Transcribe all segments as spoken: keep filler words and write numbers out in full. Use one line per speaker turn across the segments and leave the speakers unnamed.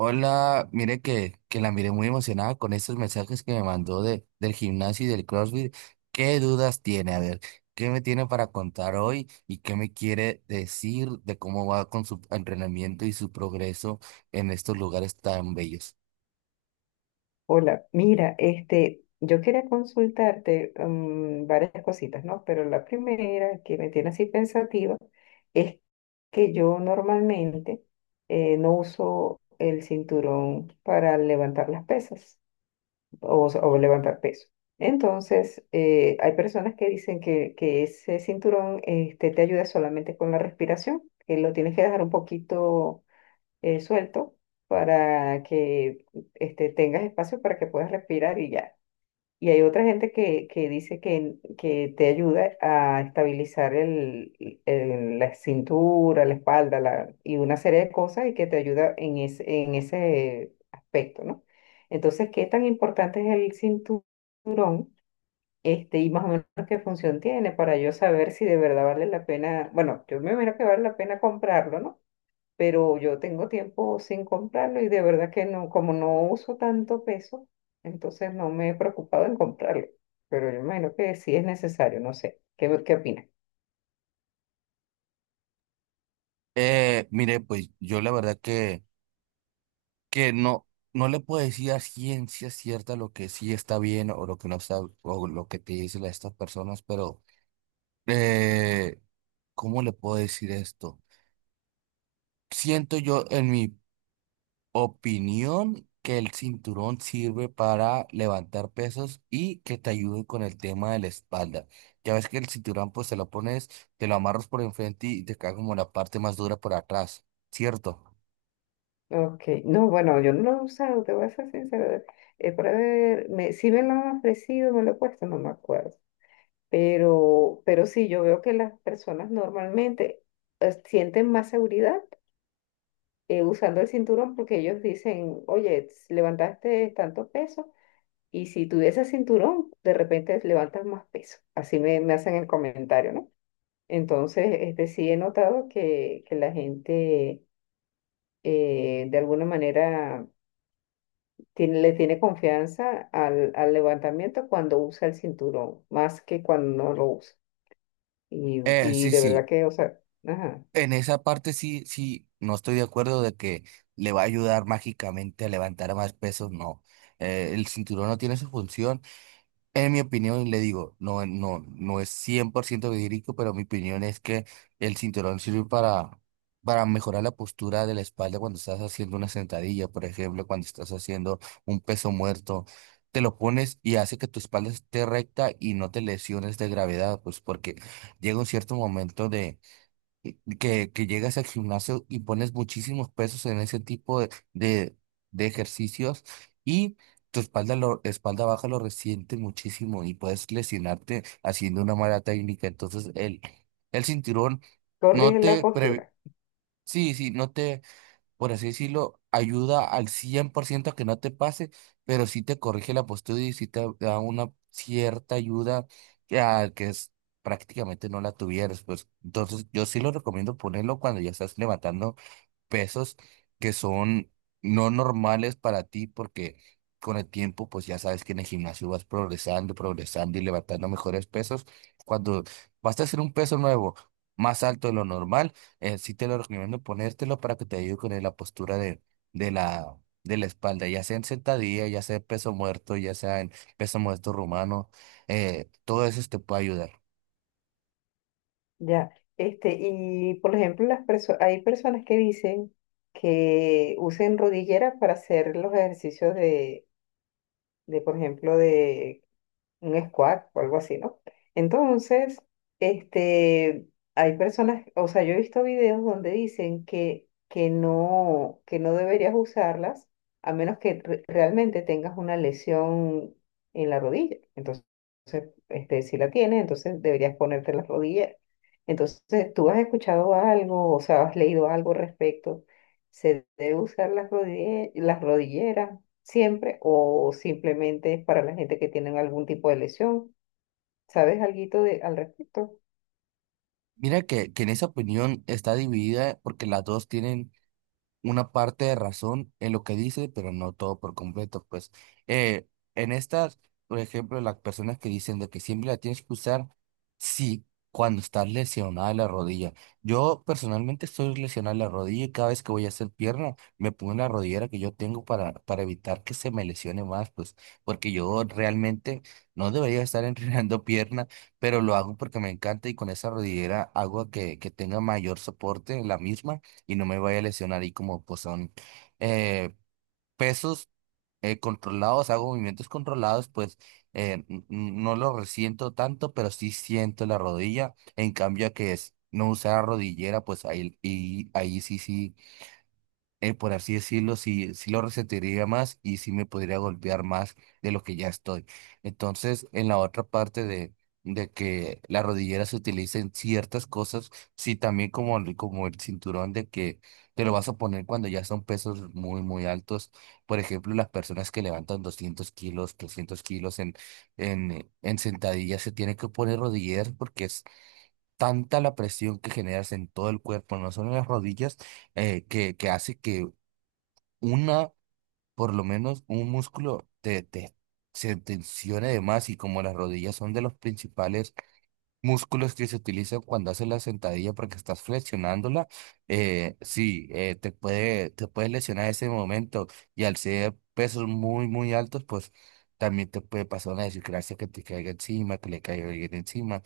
Hola, mire que, que la miré muy emocionada con estos mensajes que me mandó de, del gimnasio y del CrossFit. ¿Qué dudas tiene? A ver, ¿qué me tiene para contar hoy y qué me quiere decir de cómo va con su entrenamiento y su progreso en estos lugares tan bellos?
Hola, mira, este, yo quería consultarte mm, varias cositas, ¿no? Pero la primera que me tiene así pensativa es que yo normalmente eh, no uso el cinturón para levantar las pesas o, s- o levantar peso. Entonces, eh, hay personas que dicen que, que ese cinturón este, te ayuda solamente con la respiración, que lo tienes que dejar un poquito eh, suelto para que este, tengas espacio para que puedas respirar y ya. Y hay otra gente que, que dice que, que te ayuda a estabilizar el, el- la cintura, la espalda la, y una serie de cosas y que te ayuda en ese, en ese aspecto, ¿no? Entonces, ¿qué tan importante es el cinturón? Este, y más o menos qué función tiene para yo saber si de verdad vale la pena, bueno, yo me imagino que vale la pena comprarlo, ¿no? Pero yo tengo tiempo sin comprarlo y de verdad que no, como no uso tanto peso, entonces no me he preocupado en comprarlo, pero yo imagino que sí es necesario, no sé, ¿qué, ¿qué opinas?
Eh, mire, pues yo la verdad que, que no, no le puedo decir a ciencia cierta lo que sí está bien o lo que no está, o lo que te dicen estas personas, pero eh, ¿cómo le puedo decir esto? Siento yo, en mi opinión, que el cinturón sirve para levantar pesos y que te ayude con el tema de la espalda. Ya ves que el cinturón, pues te lo pones, te lo amarras por enfrente y te cae como la parte más dura por atrás, ¿cierto?
Ok, no, bueno, yo no lo he usado, te voy a ser sincera, eh, para ver, me, si me lo han ofrecido, me lo he puesto, no me acuerdo, pero, pero sí, yo veo que las personas normalmente eh, sienten más seguridad eh, usando el cinturón porque ellos dicen, oye, s- levantaste tanto peso, y si tuviese cinturón, de repente levantas más peso. Así me, me hacen el comentario, ¿no? Entonces, este, sí he notado que, que la gente eh, de alguna manera tiene, le tiene confianza al, al levantamiento cuando usa el cinturón, más que cuando no lo usa. Y,
Eh,
y
sí,
de verdad
sí.
que, o sea, ajá,
En esa parte sí, sí, no estoy de acuerdo de que le va a ayudar mágicamente a levantar más pesos, no. Eh, el cinturón no tiene su función. En mi opinión, le digo, no, no, no es cien por ciento verídico, pero mi opinión es que el cinturón sirve para, para mejorar la postura de la espalda cuando estás haciendo una sentadilla, por ejemplo, cuando estás haciendo un peso muerto. Te lo pones y hace que tu espalda esté recta y no te lesiones de gravedad, pues porque llega un cierto momento eh, que, que llegas al gimnasio y pones muchísimos pesos en ese tipo de, de, de ejercicios y tu espalda, lo, espalda baja lo resiente muchísimo y puedes lesionarte haciendo una mala técnica. Entonces el, el cinturón no
corrige la
te... previ-
postura.
sí, sí, no te, por así decirlo, ayuda al cien por ciento a que no te pase, pero sí te corrige la postura y sí te da una cierta ayuda que, a- que es, prácticamente no la tuvieras. Pues. Entonces, yo sí lo recomiendo ponerlo cuando ya estás levantando pesos que son no normales para ti porque con el tiempo pues ya sabes que en el gimnasio vas progresando, progresando y levantando mejores pesos. Cuando vas a hacer un peso nuevo más alto de lo normal, eh, sí te lo recomiendo ponértelo para que te ayude con la postura de, de la, de la espalda, ya sea en sentadilla, ya sea en peso muerto, ya sea en peso muerto rumano. Eh, todo eso te puede ayudar.
Ya. Este, y por ejemplo, las perso- hay personas que dicen que usen rodilleras para hacer los ejercicios de de, por ejemplo, de un squat o algo así, ¿no? Entonces, este, hay personas, o sea, yo he visto videos donde dicen que, que no, que no deberías usarlas a menos que re- realmente tengas una lesión en la rodilla. Entonces, este, si la tienes, entonces deberías ponerte las rodillas. Entonces, ¿tú has escuchado algo, o sea, has leído algo al respecto? ¿Se debe usar las rodille- las rodilleras siempre o simplemente es para la gente que tienen algún tipo de lesión? ¿Sabes alguito de, al respecto?
Mira que, que en esa opinión está dividida porque las dos tienen una parte de razón en lo que dice, pero no todo por completo, pues. Eh, en estas, por ejemplo, las personas que dicen de que siempre la tienes que usar, sí, cuando estás lesionada de la rodilla. Yo personalmente estoy lesionada de la rodilla y cada vez que voy a hacer pierna, me pongo en la rodillera que yo tengo para, para evitar que se me lesione más, pues, porque yo realmente no debería estar entrenando pierna, pero lo hago porque me encanta y con esa rodillera hago que, que tenga mayor soporte en la misma y no me vaya a lesionar. Y como pues son eh, pesos eh, controlados, hago movimientos controlados, pues eh, n- n- no lo resiento tanto, pero sí siento la rodilla. En cambio a que es no usar rodillera, pues ahí, y ahí sí, sí, eh, por así decirlo, sí, sí lo resentiría más y sí me podría golpear más de lo que ya estoy. Entonces, en la otra parte de, de que la rodillera se utilice en ciertas cosas, sí también como, el- como el cinturón de que te lo vas a poner cuando ya son pesos muy, muy altos. Por ejemplo, las personas que levantan doscientos kilos, trescientos kilos en, en, en sentadillas se tienen que poner rodilleras porque es tanta la presión que generas en todo el cuerpo, no solo en las rodillas, eh, que, que hace que una, por lo menos un músculo te, te- se tensione de más y como las rodillas son de los principales músculos que se utilizan cuando haces la sentadilla porque estás flexionándola, eh, sí, eh, te puede, te puedes lesionar ese momento y al ser pesos muy, muy altos, pues también te puede pasar una desgracia que te caiga encima, que le caiga alguien encima.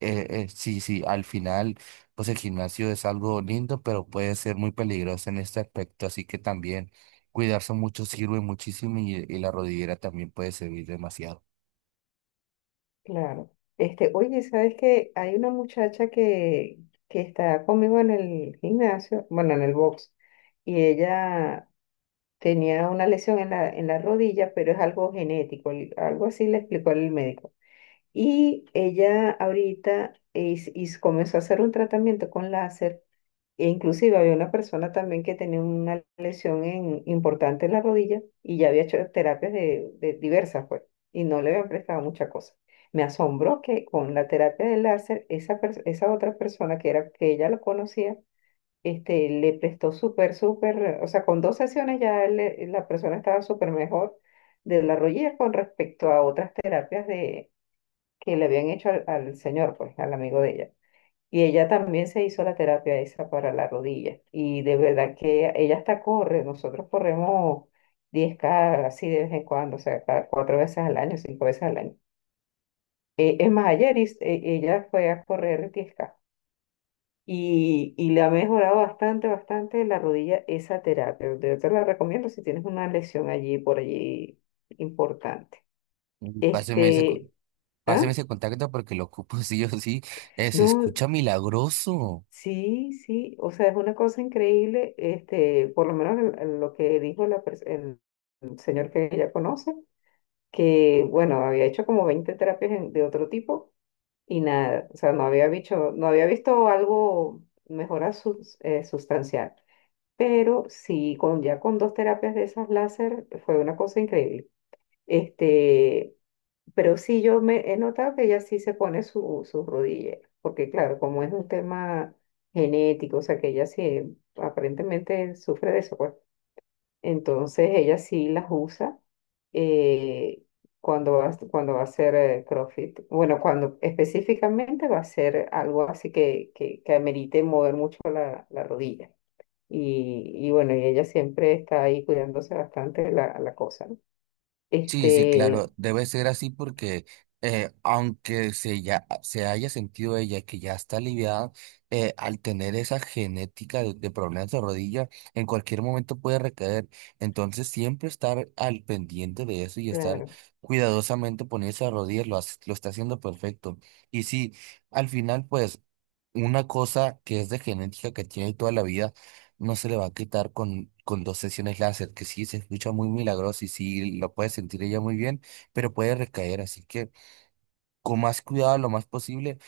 Eh, eh, sí, sí, al final, pues el gimnasio es algo lindo, pero puede ser muy peligroso en este aspecto, así que también cuidarse mucho sirve muchísimo y, y la rodillera también puede servir demasiado.
Claro. Este, oye, ¿sabes que hay una muchacha que, que está conmigo en el gimnasio, bueno, en el box, y ella tenía una lesión en la, en la rodilla, pero es algo genético, el- algo así le explicó el médico. Y ella ahorita es- y comenzó a hacer un tratamiento con láser. E inclusive había una persona también que tenía una lesión en- importante en la rodilla y ya había hecho terapias de, de diversas, pues, y no le habían prestado mucha cosa. Me asombró que con la terapia del láser, esa, pers- esa otra persona que, era, que ella lo conocía, este, le prestó súper, súper, o sea, con dos sesiones ya él le- la persona estaba súper mejor de la rodilla con respecto a otras terapias de, que le habían hecho al, al señor, pues, al amigo de ella. Y ella también se hizo la terapia esa para la rodilla. Y de verdad que ella hasta corre. Nosotros corremos diez K así de vez en cuando, o sea, cada cuatro veces al año, cinco veces al año. Eh, es más, ayer is- eh, ella fue a correr diez K. Y, y le ha mejorado bastante, bastante la rodilla esa terapia. Yo te la recomiendo si tienes una lesión allí, por allí, importante.
Mm, Páseme ese, co-
Este, ¿ah?
páseme ese contacto porque lo ocupo sí o sí. Eh, se
No.
escucha milagroso.
Sí, sí, o sea, es una cosa increíble, este, por lo menos el- el- lo que dijo la pers- el, el señor que ella conoce, que bueno, había hecho como veinte terapias en- de otro tipo y nada, o sea, no había visto, no había visto algo mejora sus- eh, sustancial, pero sí, con, ya con dos terapias de esas láser fue una cosa increíble. Este, pero sí, yo me he notado que ella sí se pone su, su rodilla porque claro, como es un tema genético, o sea, que ella sí aparentemente sufre de eso, pues. Entonces ella sí las usa eh, cuando va, cuando va a hacer eh, CrossFit. Bueno, cuando específicamente va a hacer algo así que, que, que amerite mover mucho la, la rodilla. Y, y bueno, y ella siempre está ahí cuidándose bastante la, la cosa, ¿no?
Sí, sí,
Este,
claro, debe ser así porque, eh, aunque se, ya, se haya sentido ella que ya está aliviada, eh, al tener esa genética de, de problemas de rodilla, en cualquier momento puede recaer. Entonces, siempre estar al pendiente de eso y estar
claro.
cuidadosamente poniendo a rodillas lo, hace- lo está haciendo perfecto. Y sí, al final, pues, una cosa que es de genética que tiene toda la vida no se le va a quitar con, con dos sesiones láser, que sí se escucha muy milagroso y sí lo puede sentir ella muy bien, pero puede recaer, así que con más cuidado lo más posible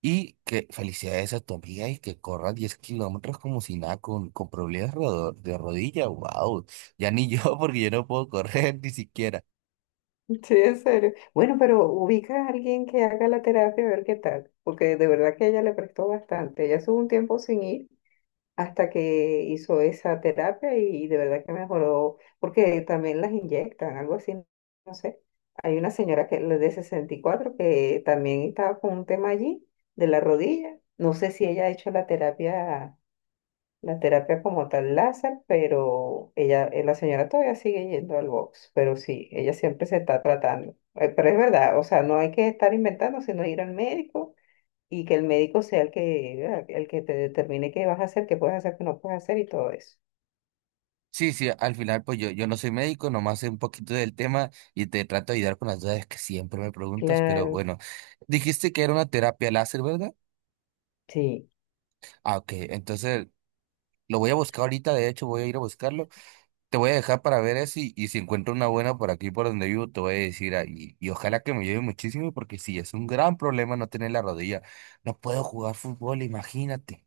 y que felicidades a tu amiga y que corra diez kilómetros como si nada, con, con problemas rodo- de rodilla, wow, ya ni yo porque yo no puedo correr ni siquiera.
Sí, en serio. Bueno, pero ubica a alguien que haga la terapia a ver qué tal, porque de verdad que ella le prestó bastante. Ella estuvo un tiempo sin ir hasta que hizo esa terapia y de verdad que mejoró, porque también las inyectan, algo así, no sé. Hay una señora que la de sesenta y cuatro que también estaba con un tema allí de la rodilla. No sé si ella ha hecho la terapia la terapia como tal láser, pero ella, eh, la señora todavía sigue yendo al box, pero sí, ella siempre se está tratando. Eh, Pero es verdad, o sea, no hay que estar inventando, sino ir al médico y que el médico sea el que, ¿verdad?, el que te determine qué vas a hacer, qué puedes hacer, qué no puedes hacer y todo eso.
Sí, sí, al final pues yo, yo no soy médico, nomás sé un poquito del tema y te trato de ayudar con las dudas que siempre me preguntas, pero
Claro,
bueno, dijiste que era una terapia láser, ¿verdad?
sí,
Ah, ok. Entonces, lo voy a buscar ahorita, de hecho, voy a ir a buscarlo. Te voy a dejar para ver eso y, y si encuentro una buena por aquí, por donde vivo, te voy a decir ahí. Y ojalá que me lleve muchísimo porque sí, es un gran problema no tener la rodilla. No puedo jugar fútbol, imagínate.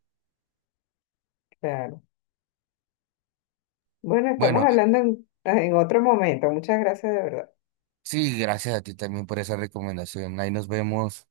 claro. Bueno, estamos
Bueno, eh,
hablando en, en otro momento. Muchas gracias de verdad.
sí, gracias a ti también por esa recomendación. Ahí nos vemos.